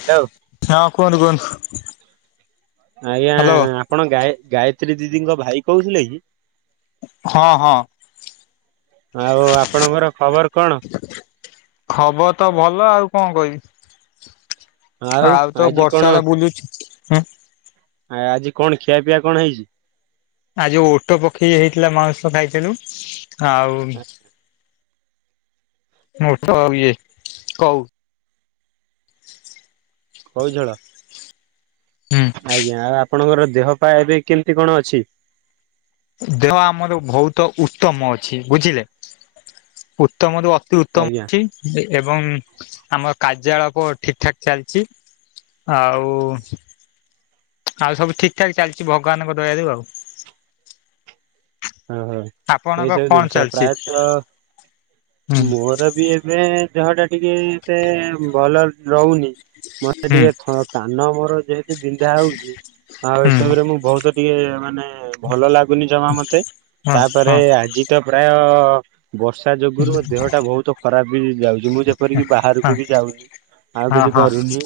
Hello ହଁ କୁହନ୍ତୁ କୁହନ୍ତୁ? ଆଜ୍ଞା ହ୍ୟାଲୋ ଆପଣ ଗାୟ ଗାୟତ୍ରୀ ଦିଦିଙ୍କ ଭାଇ କହୁଥିଲେ କି? ହଁ ହଁ ଆଉ ଆପଣଙ୍କର ଖବର କଣ? ଖବର ତ ଭଲ। ଆଉ କଣ କହିବି? ଆଉ ତ ଆଜି କଣ ବର୍ଷାରେ ବୁଲୁଛି। ହୁଁ ଆ ଆଜି କଣ ଖିଆ ପିଆ କଣ ହେଇଛି? ଆଜି ଓଟ ପକ୍ଷୀ ହେଇଥିଲା ମାଉଁସ ଖାଇଥିଲୁ। ଆଉ ଆଉ ତ ଆଉ ଇଏ କଉ କଉଝୋଳ? ହଁ। ଆଜ୍ଞା ଆଉ ଆପଣଙ୍କର ଦେହ ପା ଏବେ କେମିତି କଣ ଅଛି? ଦେହ ଆମର ବହୁତ ଉତ୍ତମ ଅଛି ବୁଝିଲେ ଉତ୍ତମରୁ ଅତ ଅତି ଉତ୍ତମ ଆଜ୍ଞା ଅଛି ଏ ଏବଂ ଆମର କାର୍ଯ୍ୟାଳପ ଠିକଠାକ ଚାଲିଛି। ଆଉ ଆଉ ସବୁ ଠିକଠାକ ଚାଲିଛି ଭଗବାନଙ୍କ ଦୟାରୁୁ ଆଉ। ଓହୋ! ଆପଣଙ୍କ ଏଇସବୁ କଣ ଜିନିଷ ଚାଲିଛି ହୁଁ ପ୍ରାୟତଃ ମୋର ବି ଏବେ ଏବେ ଦେହଟା ଟିକେ ଏତେ ଭଲ ରହୁନି ମତେ ହୁଁ ଟିକେ ଥ କାନ ମୋର ଯେହେତ ତୁ ବିନ୍ଧା ହଉଛି ଆଉ ହୁଁ ଏସବୁରେ ମୁଁ ବହୁତ ଟିକେ ମାନେ ଭଲ ଲାଗୁନି ଯମା ମତେ। ହଁ ତାପରେ ହଁ ଆଜି ତ ପ୍ରାୟ ବର୍ଷା ଯୋଗୁରୁ ମୋ ଦେହଟା ବହୁତ ଖରାପ ବି ଯାଉଛି ମୁଁ ଯେପରିକି ହଁ ବାହାରକୁ ବି ଯାଉନି। ଆଉ ହଁ କିଛି ହଁ କରୁନି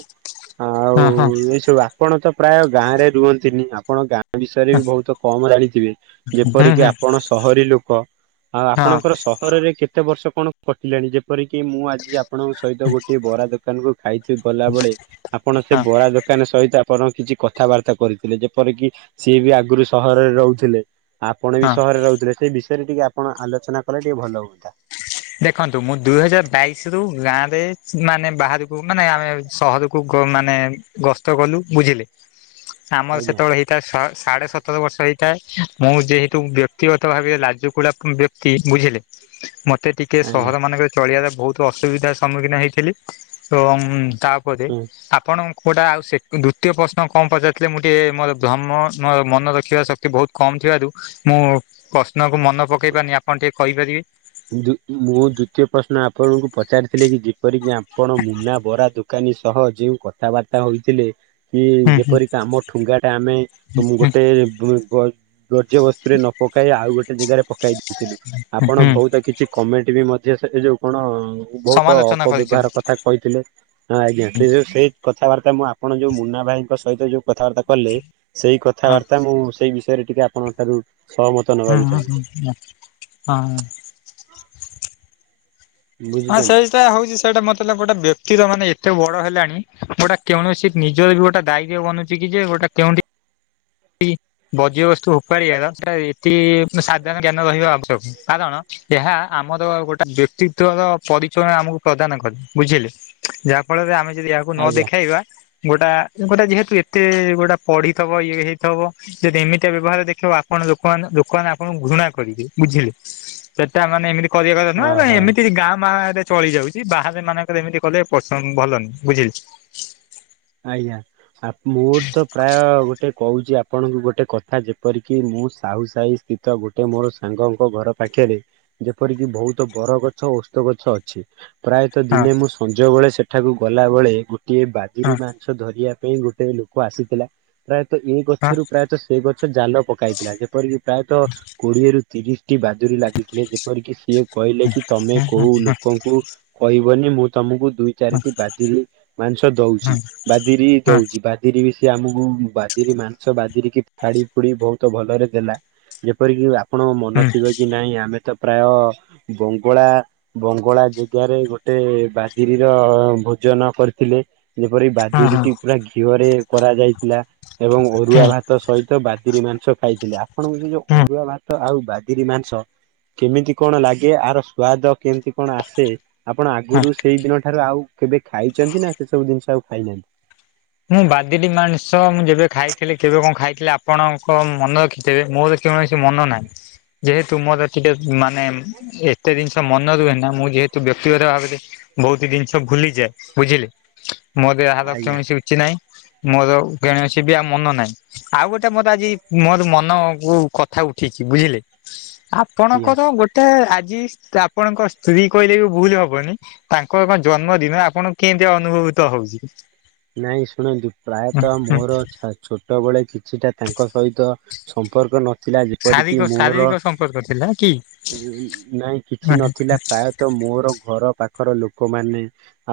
ଆଉ ହଁ ହଁ ଏଇସେବା ଆପଣ ତ ପ୍ରାୟ ଗାଁ ରେ ରୁହନ୍ତିନି ଆପଣ ଗାଁ ବିଷୟରେ ବି ବହୁତ କମ ଜାଣିଥିବେ? ହୁଁ ଯେପରିକି ହୁଁ ଆପଣ ସହରୀ ଲୋକ ଆଉ ହଁ ଆପଣଙ୍କର ସହରରେ କେ କେତେ ବର୍ଷ କଣ କଟିଲାଣି? ଯେପରିକି ମୁଁ ଆଜି ଆପ ଆପଣଙ୍କ ସହିତ ଗୋଟିଏ ବରା ଦୋକାନକୁ ଖାଇଛୁ ଗଲାବେଳେ ଆପଣ ସେ ହଁ ବରା ଦୋକାନୀ ସହିତ ଆପଣଙ୍କ କିଛି କଥାବାର୍ତ୍ତା କରିଥିଲେ। ଯେପରକିି ସିଏ ବି ଆଗରୁ ସହରରେ ରହୁଥିଲେ। ଆପଣ ବି ହଁ ସହରରେ ରହୁଥିଲେ। ସେଇ ବିଷୟରେ ଟିକେ ଆପଣ ଆଲୋଚନା କଲେ ଟିକେ ଭଲ ହୁଅନ୍ତା। ଦେଖନ୍ତୁ ମୁଁ ଦୁଇ ହଜାର ବାଇଶ ରୁ ଗାଁ ରେ ମାନେ ବାହାରକୁ ମାନେ ଆମେ ସହରକୁ ଗ ମାନେ ଗସ୍ତ କଲୁ ବୁଝିଲେ। ଆମର ଆଜ୍ଞା ସେତେବେଳେ ହେଇ ତା ସ ସାଢ଼େ ସତର ବର୍ଷ ହେଇଥାଏ, ମୁଁ ଯେହେତୁ ବ୍ୟକ୍ତିଗତ ଭାବରେ ଲାଜକୁଳା କ ବ୍ୟକ୍ତି ବୁଝିଲେ ମତ ମତେ ଟିକେ ଆଜ୍ଞା ସହରମାନଙ୍କରେ ଚଳିବାର ବହୁତ ଅସୁବିଧା ସମ୍ମୁଖୀନ ହେଇଥିଲି। ତ ଉଁ ତା ତାପରେ ହୁଁ। ଆପଣ କୋଉଟା ଆଉ ସେକ ଦ୍ୱିତୀୟ ପ୍ରଶ୍ନ କଣ ପଚାରିଥିଲେ? ମୁଁ ଟିକି ମୋର ଭ୍ରମ ମୋର ମନ ରଖିବାର ଶକ୍ତି ବହୁତ କମ୍ ଥିବାରୁ ମୁଁ ପ୍ରଶ୍ନକୁ ମନ ପକାଇ ପାରୁନି ଆପଣ ଟିକେ କହିପାରିବେ? ଦ୍ୱି ମୁଁ ଦ୍ଵିତୀୟ ପ୍ରଶ୍ନ ଆପଣଙ୍କୁ ପଚାରିିଥିଲି କି ପରିକି ଆପଣ ମୁନା ବରା ଦୋକ ଦୋକାନୀ ସହ ଯେଉଁ କଥାବାର୍ତ୍ତା ହୋଇଥିଲେ କି ହୁଁ ହୁଁ ଯେପରିକି ଆମ ଠୁଙ୍ଗାଟା ଆମେ ମୁଁ ହୁଁ ଗୋଟେ ବୃ ବ ବର୍ଜ୍ୟବସ୍ତୁରେ ନ ପକାଇ ଆଉ ଗୋଟେ ଜେଗାରେ ପକାଇ ଦେଇଥିଲି। ହୁଁ ଆପଣ ହୁଁ ବହୁତ କିଛି କମେଣ୍ଟ ବି ମଧ୍ୟ ସେ ଏ ଯୋଉ କଣ ବହୁତ ସମାଲୋଚନା କରିଥିଲି ଅପବ୍ୟବହାର କଥା କହିଥିଲେ। ହଁ ଆଜ୍ଞା ସେ ଯୋଉ ସେଇ କଥାବାର୍ତ୍ତା ମୁଁ ଆପଣ ଯୋଉ ମୁନା ଭାଇଙ୍କ ସହିତ ଯୋଉ କଥାବାର୍ତ୍ତା କଲି ସେଇ ହଁ। କଥାବାର୍ତ୍ତା ମୁଁ ସେଇ ବିଷୟରେ ଟିକେ ଆପଣଙ୍କ ଠାରୁ ସହମ ହୁଁ ହୁଁ ହଁଁ ହଁ। ହଁ ବୁଝୁଛନ୍ତି ସେଇ ଟା ହଉଛି ସେଇଟା ମତେ ଲା ଗୋଟେ ବ୍ୟକ୍ତିରମାନେ ଏତେବଡ ହେଲାଣି ଗୋଟେ କୌଣସି ନିଜର ବି ଗୋଟେ ଦାୟିତ୍ୱ ବନୁ ଠିକି ଯେ ଘରଟା କେଉଁଠି କି ବଜ୍ୟବସ୍ତୁ ଉପାଡିବାର ସେଟା ଏତିିକି ମାନେ ସାଧାରଣ ଜ୍ଞାନ ରହିବା ଆବଶ୍ୟକ କାରଣ ଏହା ଆମର ଆଉ ଗୋଟେ ବ୍ୟକ୍ତି ଗତର ପରିକଳନା ଆମକୁ ପ୍ରଦାନ କରେ ବୁଝିଲେ ଯାହାଫଳରେ ଆମେ ଯଦି ଏହା ନ ଆଜ୍ଞା। ଦେଖାଇବା ଗୋଟା ଗୋଟା ଯେହେତୁ ଏତେ ଗୋଟେ ପଢିଥବ ଇଏ ହେଇଥବ ଯଦି ଏମିତିଆ ବ୍ୟବହାର ଦେଖେଇବ ଆପଣ ଲୋକାମାନେ ଲୋକମାନେ ଆପଣଙ୍କୁ ଘୃଣା କରିବେ ବୁଝିଲେ। ସେଟା ମାନେ ଏମିତି କରିବା କଥା ନୁହଁ ତ ଓହୋ ଏମିତି ଏ ଗାଁ ମାଁରେ ଚଳିଯାଉଚି ବାହାରେ ଏମାନଙ୍କର ଏମିତି କଲେ ପସନ୍ଦ ଭଲ ନୁହେଁ ବୁଝିଲେ। ଆଜ୍ଞା ଆ ମୋର ତ ପ୍ରାୟ ଗୋଟେ କୋହୁଚି ଆପଣଙ୍କୁ ଗୋଟେ କଥା ଯେପରିକି ମୁଁ ସାହୁ ସାହି ସ୍ତି ତ ଗୋଟେ ମୋର ସାଙ୍ଗଙ୍କ ଘର ପାଖେରେ ଯେପରିକି ବୋହୁତ ବରଗଛ ଓସ୍ତଗଛ ଅଛି। ପ୍ରାୟତ ହଁ ଦିନେ ମୁଁ ସଞ୍ଜବେଳେ ସେଠାକୁ ଗଲାବେଳେ ଗୋଟିଏ ହଁ ବାଦିରି ମା ସ ଧରିବା ପାଇଁ ଗୋଟେ ଲୋକ ଆସିଥିଲା। ପ୍ରାୟତଃ ଏଇ ହଁ ଗଛରୁ ପ୍ରାୟତଃ ସେଇ ଗଛ ଜାଲ ପକାଇଥିଲା ଯେପରିକି ପ୍ରାୟତଃ କୋଡିଏରୁ ତିରିଶଟି ବାଦୁରୀ ଲାଗିଥିଲେ ଯେପରିକି ସିଏ କହିଲେ କି ତମେ ହଁ ହଁ କୋଉ ଲୋକଙ୍କୁ କହିବନି ମୁଁ ତମକୁ ଦୁଇ ଚାରିଟି ବାଦିରୀ ମାଂସ ହଁ ହଁ ଦୋଉଚି ହୁଁ ବାଦିରୀ ହଁ ଦୋଉଚି। ବାଦିରୀ ବି ସେ ଆମୁକୁ ବାଦିରୀ ମାଂସ ବାଦିରୀକି ଫାଡି ଫୁଡି ବୋହୁତ ଭଲରେ ଦେଲା। ଯେପରିକି ଆପଣଙ୍କ ମନ ଥିବ କି ନାଇଁ ଆମେ ତ ପ୍ରାୟ ବଙ୍ଗଳା ବଙ୍ଗଳା ଯେଗାରେ ଗୋଟେ ବାଦିରୀର ଭୋଜନ କରିଥିଲେ। ଯେପରି ହଁ ବାଦିରୀଟି ପୁରା ଘିଅରେ କରାଯାଇଥିଲା। ଏବଂ ହୁଁ ଅରୁଆ ହୁଁ ଭାତ ସହିତ ବାଦିରୀ ମାଂସ ଖାଇଥିଲେ ଆପଣଙ୍କୁ ସେ ଯୋଉ ଅରୁଆ ଭାତ ଆଉ ବାଦିରୀ ମାଂସ କେମିତି କଣ ଲାଗେ ଆର ସ୍ଵାଦ କେମତି କଣ ଆସେ ଆପଣ ହଁ ଆଗୁରୁ ସେଇ ଦିନଠାରୁ ଆଉ କେବେ ଖାଇଚନ୍ତି ନା ସେସବୁ ଜିନଷ ଆଉ ଖାଇନାହାନ୍ତି। ମୁଁ ବାଦିରୀ ମାଂସ ମୁଁ ଯେବେ ଖାଇଥିଲି କେବେ କଣ ଖାଇଥିଲି ଆପଣଙ୍କ ମନେ ରଖିଥିବେ ମୋର କୌଣସି ମନ ନାହିଁ ଯେହେତୁ ମୋର ଟିକେ ମାନେ ଏ ଏତେ ଜିନଷ ମନ ରୁହେନା ମୁଁ ଯେହେତୁ ବ୍ୟକ୍ତିଗତ ଭାବରେ ବୋହୁତ ଦିନଷ ଭୁଲିଯାଏ ବୁଝିଲେ। ମୋର ଏହାର ଆଜ୍ଞା କୌଣସି ରୁଚି ନାହିଁ ମୋର କୌଣସି ବି ଆଉ ମନ ନାହିଁ। ଆଉ ଗୋଟେ ମୋର ଆଜି ମୋର ମନକୁ କଥା ଉଠିଚି ବୁଝିଲେ। ଆଜ୍ଞା ଆପଣଙ୍କର ଗୋଟେ ଆଜି ଆପଣଙ୍କ ସ୍ତ୍ରୀ କହିଲେ ବି ଭୁଲ ହବନି ତାଙ୍କର କଁ ଜନ୍ମଦିନ ଆପଣଙ୍କୁ କେମିତି ଅନୁଭୂତ ହୋଉଚି? ନାଇଁ ଶୁଣନ୍ତୁ ପ୍ରାୟତଃ ମୋର ଛା ଛୋଟବେଳେ କିଛିଟା ତାଙ୍କ ସହିତ ସମ୍ପର୍କ ନ ଥିଲା ଶାରୀରିକ ଯେପରିକି ଶାରୀରିକ ମୋର ସମ୍ପର୍କ ଥିଲା କି? ନାଇଁ ହଁ କିଛି ନଥିଲା ପ୍ରାୟତଃ ମୋର ଘର ପା ଖର ଲୋକମାନେ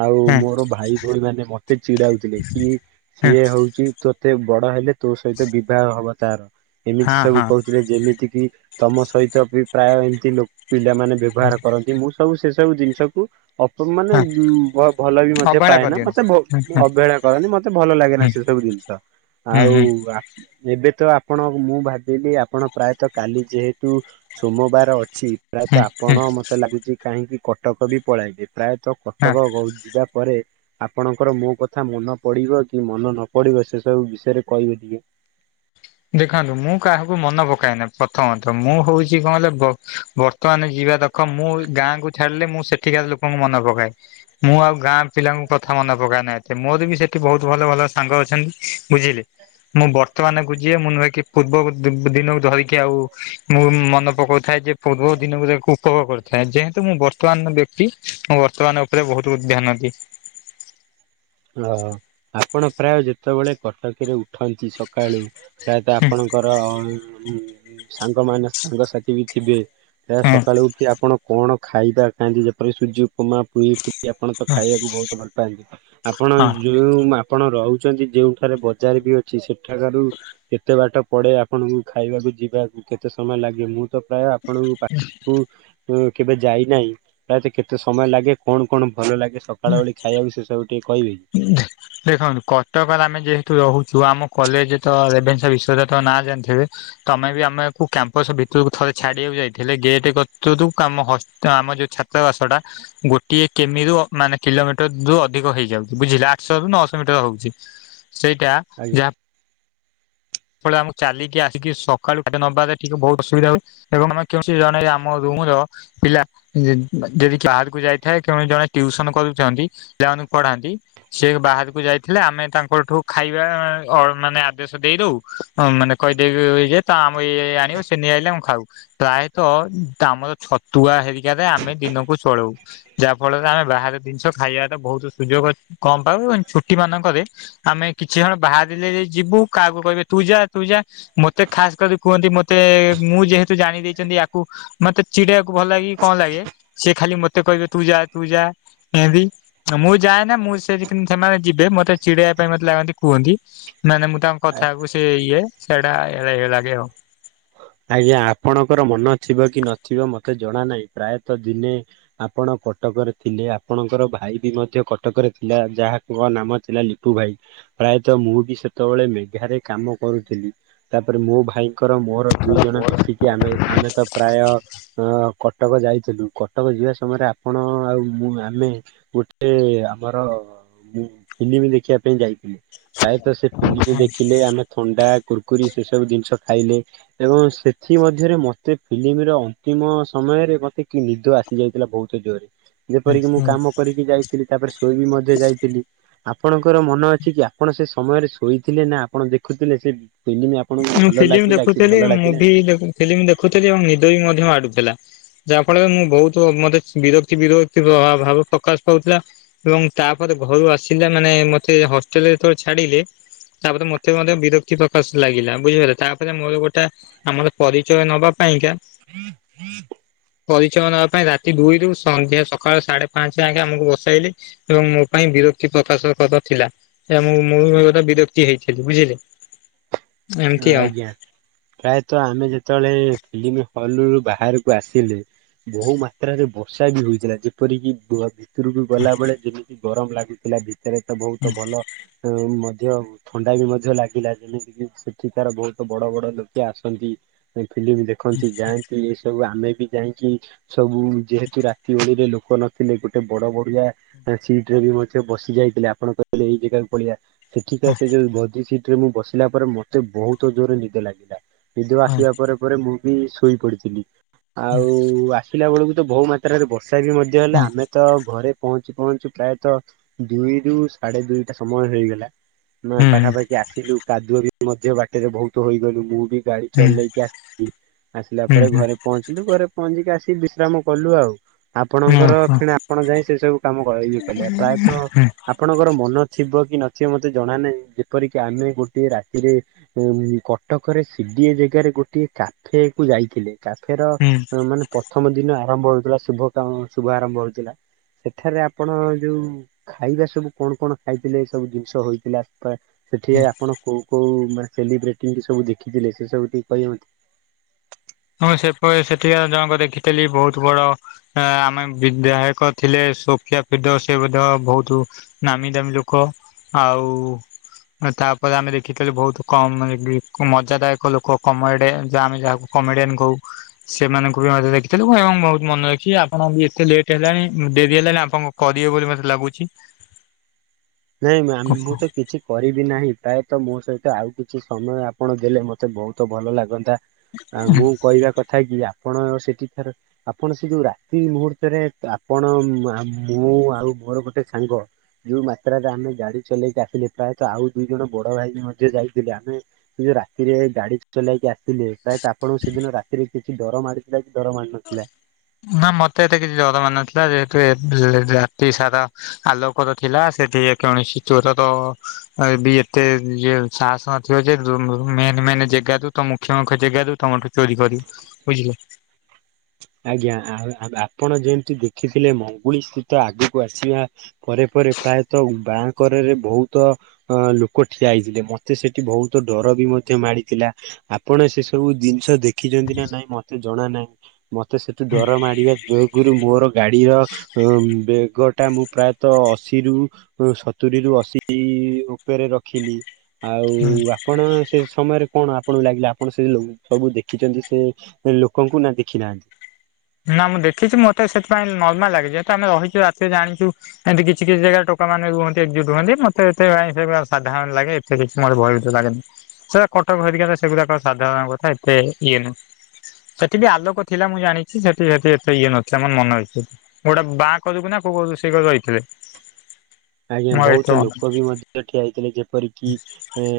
ଆଉ ହଁ ମୋର ଭାଇ ଭୋଉଣୀ ମାନେ ମତେ ଚିଡାଉଥିଲେ କି ସିଏ ହୋଉଚି ତୋତେ ବଡ ହେଲେ ତୋ ସହିତ ବିବାହ ହବ ତାର। ଏମିତି ସବୁ ହଁ କହୁଥିଲେ ଯେମିତି କିି ତମ ସହିତ ବି ପ୍ରାୟ ଏମତି ଲୋ ପିଲାମାନେ ବ୍ୟ ବ୍ୟବହାର କରନ୍ତି ମୁଁ ସବୁ ସେ ସବୁ ଜିନିଷକୁ ଅପଣମାନେ ହଁ ଉଁ ଭ ଭଲ ବି ମଧ୍ୟ ଅବହେଳା ପାଏନା ମତେ ଭ ମୁଁ କରିଦିଅନ୍ତି। ଅବହେଳା କରେନି ମତେ ଭଲ ଲାଗେନା ସେ ସବୁ ଜିନିଷ ହୁଁ ଆଉ ହୁଁ ଆ ଏବେ ତ ଆପଣ ମୁଁ ଭାବିଲି ଆପଣ ପ୍ରାୟତଃ କାଲି ଯେହେତୁ ସୋମବାର ଅଛି ହୁଁ ପ୍ରାୟତଃ ହୁଁ ଆପଣ ମତେ ଲାଗୁଚି କାହିଁକି କଟକ ବି ପଳାଇବେ ପ୍ରାୟତଃ ହଁ କଟକ କୋହୁ ଯିବା ପରେ ଆପଣଙ୍କର ମୋ କଥା ମନ ପଡିବ କି ମନ ନ ପଡିବ ସେ ସବୁ ବିଷୟରେ କହିବେ ଟିକେ। ଦେଖନ୍ତୁ ମୁଁ କାହାକୁ ମନେ ପକାଏନା ପ୍ରଥମତଃ ମୁଁ ହୋଉଚି କଣ କହିଲେ ବ ବର ମାନେ ଯିବା ଦଖ ମୁଁ ଗାଁ କୁ ଛାଡିଲେ ମୁଁ ସେଠିକାର ଲୋକଙ୍କୁ ମନେ ପକାଏ ମୁଁ ଆଉ ଗାଁ ପିଲାଙ୍କୁ କଥା ମନେ ପକ ନାହିଁ ଏତେ ମୋର ବି ସେଠି ବହୁତ ଭଲ ଭଲ ସାଙ୍ଗ ଅଛନ୍ତି ବୁଝିଲେ ମୁଁ ବର୍ତ୍ତମାନ ଯିଏ ମୁଁ ନୁହେଁ କି ପୂର୍ବ ଦିନକୁ ଧରିକି ଆଉ ମୁଁ ମନେ ପକାଉଥାଏ ଯେ ପୂର୍ବ ଦିନକୁ ଯକୁ ଉପଭୋଗ କରିଥାଏ ଯେହେତୁ ମୁଁ ବର୍ତ୍ତମାନ ମୁଁ ବର୍ତ୍ତମାନ ଉପରେ ବହୁତ ଧ୍ୟାନ ଦିଏ। ଓ ଆପଣ ପ୍ରାୟ ଯେତେବେଳେ କଟକରେ ଉଠନ୍ତି ସକାଳୁ ପ୍ରାୟତଃ ହୁଁ ଆପଣ ର ସାଙ୍ଗ ମ ସାଙ୍ଗସାଥି ବି ଥିବେ ଯ ହୁଁ ସକାଳୁ ଉଠି ଆପଣ କଣ ଖାଇବା ଖାଆନ୍ତି ଯେପରି ସୁଜି ଉପମା ପୁଇ ଫୁ ଆପଣ ତ ହଁ ଖାଇବାକୁ ବହୁତ ଭଲ ପାଆନ୍ତି ଆପଣ ହଁ ଯେଉଁ ଆପଣ ରହୁଛନ୍ତି ଯଉଠାରେ ବଜାର ବି ଅଛି ସେ ଏଠାକାରାରୁ କେତେ ବାଟ ପଡେ ଆପଣଙ୍କୁ ଖାଇବାକୁ ଯିବାକୁ କେତେ ସମୟ ଲାଗେ ମୁଁ ତ ପ୍ରାୟ ଆପଣଙ୍କୁ ପା କେବେ ଯାଇନାହିଁ ପ୍ରାୟତ କେତେ ସମୟ ଲାଗେ କଣ କଣ ଭଲ ଲାଗେ ସକାଳ ଭଳି ଖାଇବାକୁ ସେ ସବୁ ଟିକେ କହିବେ [unintelligible] ଦେଖନ୍ତୁ କଟକରେ ଆମେ ଯେହେତୁ ରହୁଛୁ ଆମ କଲେଜ ତ ରେଭନ୍ସ ବିଶ୍ୱଵ ନାଁ ଜାଣିଥିବେ ତମେ ବି ଆମକୁ କ୍ୟାମ୍ପସ ଭିତରକୁ ଥରେ ଛାଡିବାକୁ ଯାଇଥିଲେ ଗେଟ କ ଆମ ତ ଆମ ଯୋଉ ଛାତ୍ର ବାସ ଟା ଗୋଟିଏ କେମିରୁ ମାନେ କିଲୋମିଟର ରୁ ଅଧିକ ହେଇଯାଉଛି ବୁଝିଲା ଆଠଶହରୁୁ ନଅଶହ ମିଟର ହଉଛି ସେଇଟା ଆଜ୍ଞା। ସେଳ ଆମକୁ ଚାଲିକି ଆସିକି ସକାଳୁଠେ ନେବା ିକେ ବହୁତ ଅୁବିଧା ହୁଏ ଏବଂ ଆମେ କେଉଠ ଜଣ ଆମ ରୁମ ର ପିଲା ଯଦି କାହାରକୁ ଯାଇଥାଏଣ ଜଣେ ଟ୍ୟଉସନ କରୁଛନ୍ତି ପିଲା ମାନଙ୍କୁ ପଢାନ୍ତି ସେ ବାହାରକୁ ଯାଇଥିଲେ ଆମେ ତାଙ୍କଠୁ ଖାଇବା ମାନେ ଆଦେଶ ଦେଇଦଉ ହଁ ମାନେ କହିଦେଇବି ଯେ ତା ଆମ ଇଏ ଆଣିବ ସେ ନେଇ ଆଣିଲେ ଆମେ ଖାଉ। ପ୍ରାୟତଃ ଆମର ଛତୁଆ ହେରିକାରେ ଆମେ ଦିନକୁ ଚଳଉ ଯାହା ଫଳରେ ଆମେ ବାହାର ଜିନିଷ ଖାଇବାଟ ବହୁତ ସୁଯୋଗ କମ ପାଉ ଏବଂ ଛୁଟି ମାନଙ୍କରେ ଆମେ କିଛି କଣ ବାହାରିଲେ ଯ ଯିବୁ କାହାକୁ କହିବେ ତୁଜା ତୁଜା ମତେ ଖାସ୍ କରି କୁହନ୍ତି ମତେ ମୁଁ ଯେହେତୁ ଜାଣି ଦେଇେଇଛନ୍ତି ୟାକୁ ମତେ ଚିଡଆକୁ ଭଲ ଲାଗେ କଣ ଲାଗେ ସିଏ ଖାଲି ମତେ କହିବେ ତୁ ଯା ତୁ ଯା ଏମତି ମୁଁ ଯାଏ ନା ମୁଁ ସେଠି ସେମାନେ ଯିବେ ମତେ ଚିଡେଇବା ପାଇଁ ମତେ ଲାଗନ୍ତି କୁହନ୍ତି ମାନେ ମୁଁ ତାଙ୍କ କଥାକୁ ସେ ଇଏ ସେଇଟା ଲାଗେ ଆଉ ଆଜ୍ଞା ଆପଣଙ୍କର ମନ ଥିବ କି ନଥିବ ମତେ ଜଣା ନାହିଁ ପ୍ରାୟତଃ ଦିନେ ଆପଣ କଟକରେ ଥିଲେ ଆପଣଙ୍କର ଭାଇ ବି ମଧ୍ୟ କଟକରେ ଥିଲା ଯାହା [inaudible] ନାମ ଥିଲା ଲିଟୁ ଭାଇ ପ୍ରାୟତଃ ମୁଁ ବି ସେତେବେଳେ ମେଘାରେ କାମ କରୁଥିଲି ତାପରେ ମୋ ଭାଇଙ୍କର ମୋର ଦୁଇ ଜଣ ମିଶିକି ଆମେ ଆମେ ତ ପ୍ରାୟ ଅ କଟକ ଯାଇଥିଲୁ କଟକ ଯିବା ସମୟରେ ଆପଣ ଆଉ ମୁଁ ଆମେ ଗୋଟେ ଆମର ମୁଁ ଫିଲ୍ମ ଦେଖିବା ପାଇଁ ଯାଇଥିଲେ ପ୍ରାୟତଃ ସେ ଫିଲ୍ମ ଦେଖିଲେ ଆମେ ଥଣ୍ଡା କୁୁରକୁରି ସେ ସବୁ ଜିନିଷ ଖାଇଲେ ଏବଂ ସେଥି ମଧ୍ୟରେ ମୋତେ ଫିଲ୍ମର ଅନ୍ତିମ ସମୟରେ ମୋତେ କି ନିଦ ଆସ ଯାଇଥିଲା ବହୁତ ଜୋରରେ ଯେପରିକ ମୁଁ କାମ କରିକି ଯାଇଥିଲି ତାପରେ ଶୋଇବି ମଧ୍ୟ ଯାଇଥିଲି ଆପଣଙ୍କର ମନ ଅଛି କି ଆପଣ ସେ ସମୟରେ ଶୋଇଥିଲେ ନା ଆପଣ ଦେଖୁଥିଲେ ସେ ଫିଲ୍ମ? ଆପଣଙ୍କୁ ଭଲ ଲାଗିଲା କି ଆକ୍‌ଚାଲି ଭଲ ମୁଭି ଲାଗିଲାନି ଫିଲ୍ମ ଦେଖୁିଥିଲେ ଆଉ ନିଦ ବି ମାଡୁଥିଲା ଯାହା ଫଳରେ ମୁଁ ବହୁତ ମତେ ବିରକ୍ତି ବିରକ୍ତି ଭାବ ପ୍ରକାଶ ପାଉଥିଲା। ଏବଂ ତାପରେ ଘରୁ ଆସିଲେ ମାନେ ମତେ ହଷ୍ଟେଲ ଯେତେଳେ ଛାଡିଲେ ତାପରେ ମୋତେ ମଧ୍ୟ ବିରକ୍ତି ପ୍ରକାଶ ଲାଗିଲା ବୁଝିପାରିଲ ତାପରେ ମୋର ଗୋଟେ ଆମର ପରିଚୟ ନବା ପାଇଁକା ପରିଚୟ ନବା ପାଇଁ ରାତି ଦୁଇ ରୁ ସନ୍ଧ୍ୟା ସକାଳୁ ସାଢେ ପାଞ୍ଚ ଯାଏ ଆମକୁ ବସାଇଲେ। ଏବଂ ମୋ ପାଇଁ ବିରକ୍ତି ପ୍ରକାଶ କଥା ଥିଲା ଏବଂ ମୁଁ ବି ଗୋଟେ ବିରକ୍ତି ହେଇଥିଲି ବୁଝିଲେ। ଏମିତି ଆଉ। ଆଜ୍ଞା ପ୍ରାୟତଃ ଆମେ ଯେତେବେଳେ ଫିଲ୍ମ ହଲ ରୁ ବାହାରକୁ ଆସିଲେ ବହୁ ମାତ୍ରରେ ବର୍ଷା ବି ହୋଇଥିଲା ଯେପରିକି ଭିତରକୁ ଗଲା ବେଳେ ଯେମିତି ଗରମ ଲାଗୁଥିଲା ଭିତରେ ତ ବହୁତ ଭଲ ମଧ୍ୟ ଥଣ୍ଡା ବି ମଧ୍ୟ ଲାଗିଲା ଯେମିତିକି ଏଠି ତାର ବହୁତ ବଡ ବଡ ଲୋକେ ଆସନ୍ତି ଫିଲ୍ମ ଦେଖନ୍ତି ଯାଆନ୍ତି ଏ ସବୁ ଆମେ ବି ଯାଇ କି ସବୁ ଯେହେତୁ ରାତି ଓଳିରେ ଲୋକ ନ ଥିଲେ ଗୋଟେ ବଡ ବଢଡିିଆ ସିଟ ରେ ବି ମଧ୍ୟ ବସି ଯାଇଥିଲେ ଆପଣ କହିଲେ ଏଇ ଜାଗାକୁ ପଳିଆ ସେଠିକା ହୁଁ ସେ ଯୋଉ ମଝି ସିଟରେ ମୁଁ ବସିଲା ପରେ ମତେ ବହୁତ ଜୋରରେ ନିଦ ଲାଗିଲା ନିଦ ଆସିବା ପରେ ପରେ ମୁଁ ବି ଶୋଇ ପଡ଼ିଥିଲି ଆଉ ପିଲା ବେଳକୁ ତ ବହୁ ମାତ୍ରାରେ ବର୍ଷା ବି ମଧ୍ୟ ହେଲେ ହୁଁ ଆମେ ତ ଘରେ ପହଞ୍ଚି ପହଞ୍ଚି ପ୍ରାୟତଃ ଦୁଇରୁୁ ସାଢେ ଦୁଇଟା ସମୟ ହେଇଗଲା ନା ହୁଁ ପାଖାପାଖି ଆସିଲୁ କାଦୁଅ ବି ମଧ୍ୟ ବାଟରେ ବହୁତ ହୋଇଗଲୁ ମୁଁ ବି ଗାଡି ହୁଁ ଚଲେଇକି ଆସି ଆସିଲା ହୁଁ ପରେ ହୁଁ ଘରେ ପହଞ୍ଚିଲୁ ଘରେ ପହଞ୍ଚିକି ଆସିକି ବିଶ୍ରାମ କଲୁ ଆଉ। ଆପଣଙ୍କର ହୁଁ ଫିଣି ଆପଣ ଯାଇ ସେ ସବୁ କାମ ଇଏ କଲେ ପ୍ରାୟତଃ ହୁଁ ଆପଣଙ୍କର ମନ ଥିବ କି ନଥିବ ମତେ ଜଣା ନାହିଁ ଯେପରିକି ଆମେ ଗୋଟଏ ରା ଥିରେ କଟକରେ ସିଡିଏ ଜାଗାରେ ଗୋଟିଏ କାଫେ କୁ ଯାଇଥିଲେ କାଫେର ହୁଁ ମାନେ ପ୍ରଥମ ଦିନ ଆରମ୍ଭ ହଉଥିଲା ଶୁଭ କାମ ଶୁଭ ଆରମ୍ଭ ହଉଥିଲା ସେଠାରେ ଆପଣ ଯୋଉ ଖାଇବା ସବୁ କଣ କଣ ଖାଇଥିଲେ ଏ ସବୁ ଜିନିଷ ହେଇଥିଲା? ହୁଁ ସେଠି ଆପଣ କୋଉ କୋଉ ମାନେ ସେଲିବ୍ରେଟି ସବୁ ଦେଖିଥିଲେ ସେ ସବୁ ଟିକେ କହିବକି? ମୁଁ ସେପ ସେଠିକ ଜଣକୁ ଦେଖିଥିଲି ବହୁତ ବଡ ଆମେ ବିଧାୟକ ଥିଲେ ସୋିଫିଆ ଫିଦ ସେ ମଧ୍ୟ ବହୁତ ନାମୀ ଦାମୀ ଲୋକ ଆଉ ତାପରେ ଆମେ ଦେଖିଥିଲୁ ବହୁତ କମ ମଜା ଦାୟକ ଲୋକ କମ ଏଟେ ଯ ଆମେ ଯାହାକୁ କମେଡ଼ିଆନ୍ କହୁ। ସେମାନଙ୍କୁ ବି ମତେ ଦେଖିଥିଲୁ ଏବଂ ବହୁତ ମନେ ରଖଛି ଆପଣ ବି ଏତେ ଲେଟ୍ ହେଲାଣି ଡେରି ହେଲାଣି ଆପଣଙ୍କ କରିବେ ବୋଲି ମତେ ଲାଗୁଛି। ନାଇଁ ମାମ୍ ମୁଁ ତ କିଛି କରିବି ନାହିଁ ପ୍ରାୟତଃ ମୋ ସହିତ ଆଉ କିଛି ସମୟ ଆପଣ ଦେଲେ ମତେ ବହୁତ ଭଲ ଲାଗନ୍ତା। ଆ ମୁଁ କହିବା କଥା କି ଆପଣ ସେଠିକାର ଆପଣ ସେ ଯୋଉ ରାତି ମୁହୂର୍ତ୍ତରେ ଆପଣ ମୁଁ ଆଉ ମୋର ଗୋଟେ ସାଙ୍ଗ ଯୋଉ ମାତ୍ରାରେ ଆମେ ଗାଡି ଚଲେଇକି ଆସିଲେ ପ୍ରାୟତଃ ଆଉ ଦିଇ ଜଣ ବଡ ଭାଇ ମଧ୍ୟ ଯାଇଥିଲେ ଆମେ ଯୋଉ ରାତିରେଇ ଗାଡି ଚ ଚଲାଇକି ଆସଥିଲେ ପ୍ରାୟତ ଆପଣଙ୍କୁ ସେଦିନ ରାତିରେ କିଛି ଡର ମାଡିଥିଲା କି ଡର ମାାର ନଥିଲା? ନା ମତେ ଏତେ କିଛି ଜର ମାନ ନଥିଲା ଯେହେତୁ ଏତେ ରାତି ସାରା ଆଲୋକର ଥିଲା ସେଠି କୌଣସି ଚୋର ର ଏ ଏତେ ଯେସାହସ ନଥିବ ଯେ ମେନ୍ ମେନ୍ ଜାଗା ରୁ ତ ମୁଖ ମୁଖ୍ୟ ଜାଗା ରୁ ତମଠୁ ଚୋରି କରି ବୁଝିଲେ ଆଜ୍ଞା ଆପଣ ଯେମିତି ଦେଖିଥିଲେ ମଙ୍ଗୁଳି ସ୍ଥିତ ଆଗକୁ ଆସିବା ପରେ ପରେ ପ୍ରାୟତଃ ବାଁ କରରେ ବହୁତ ଅ ଲୋକ ଠିଆ ହେଇଥିଲେ ମତେ ସେଠି ବହୁତ ଡର ବି ମଧ୍ୟ ମାଡ଼ିଥିଲା ଆପଣ ସେ ସବୁ ଜିନିଷ ଦେଖିଛନ୍ତି ନା ନାଇଁ ମତେ ଜଣା ନାହିଁ ମତେ ସେଠୁ ଡର ମାଡିବା ଯେକରୁ ମୋର ଗାଡିର ବେଗ ଟା ମୁଁ ପ୍ରାୟତଃ ଅଶୀରୁ ସତୁରିରୁୁ ଅଶି ଉପରେ ରଖିଲି ଆଉ ଆପଣ ସେ ସମୟରେ କଣ ଆପଣଙ୍କୁ ଲାଗିଲା ଆପଣ ସେ ସବୁ ଦେଖିଛନ୍ତି ସେ ଲୋକଙ୍କୁ ନା ଦେଖି ନାହାନ୍ତି ନା ମୁଁ ଦେଖିଛି ମତେ ସେଥିପାଇଁ ନର୍ମାଲ ଲାଗେ ଯେହେତୁ ଆମେ ରହିଛୁ ରାତିରେ ଜାଣିଛୁ ଏମିତି କିଛି କିଛି ଜାଗାରେ ଟୋକା ମାନେ ରୁହନ୍ତି ଏକଝୁଟ ହୁଅନ୍ତି ମତେ ଏଥିପାଇ ସାଧାରଣ ଲାଗେ ସେ କିଛି ମୋତେ ଭୟଭୀତ ଲାଗେନି ସେଟା କଟକ ହେଇ ସେଗୁଡ଼ାକ ସାଧାରଣଙ୍କ କଥା ଏତେ ଇଏ ନାହିଁ ସେଠି ବି ଆଲୋକ ଥିଲା ମୁଁ ଜାଣିଛି ସେଠି ସେ ସେ ଏତେ ଇଏ ନଥିଲା ମୋର ମନେ ଅଛି ଗୋଟେ ବାଁ କରୁକୁ ନା ସେ କରୁକୁ ସେ ରହିଥିଲେ ଆଜ୍ଞା ବହୁତ ଲୋକ ବି ମଧ୍ୟ ଠିଆ ହେଇଥିଲେ ଯେପରିକି ଏ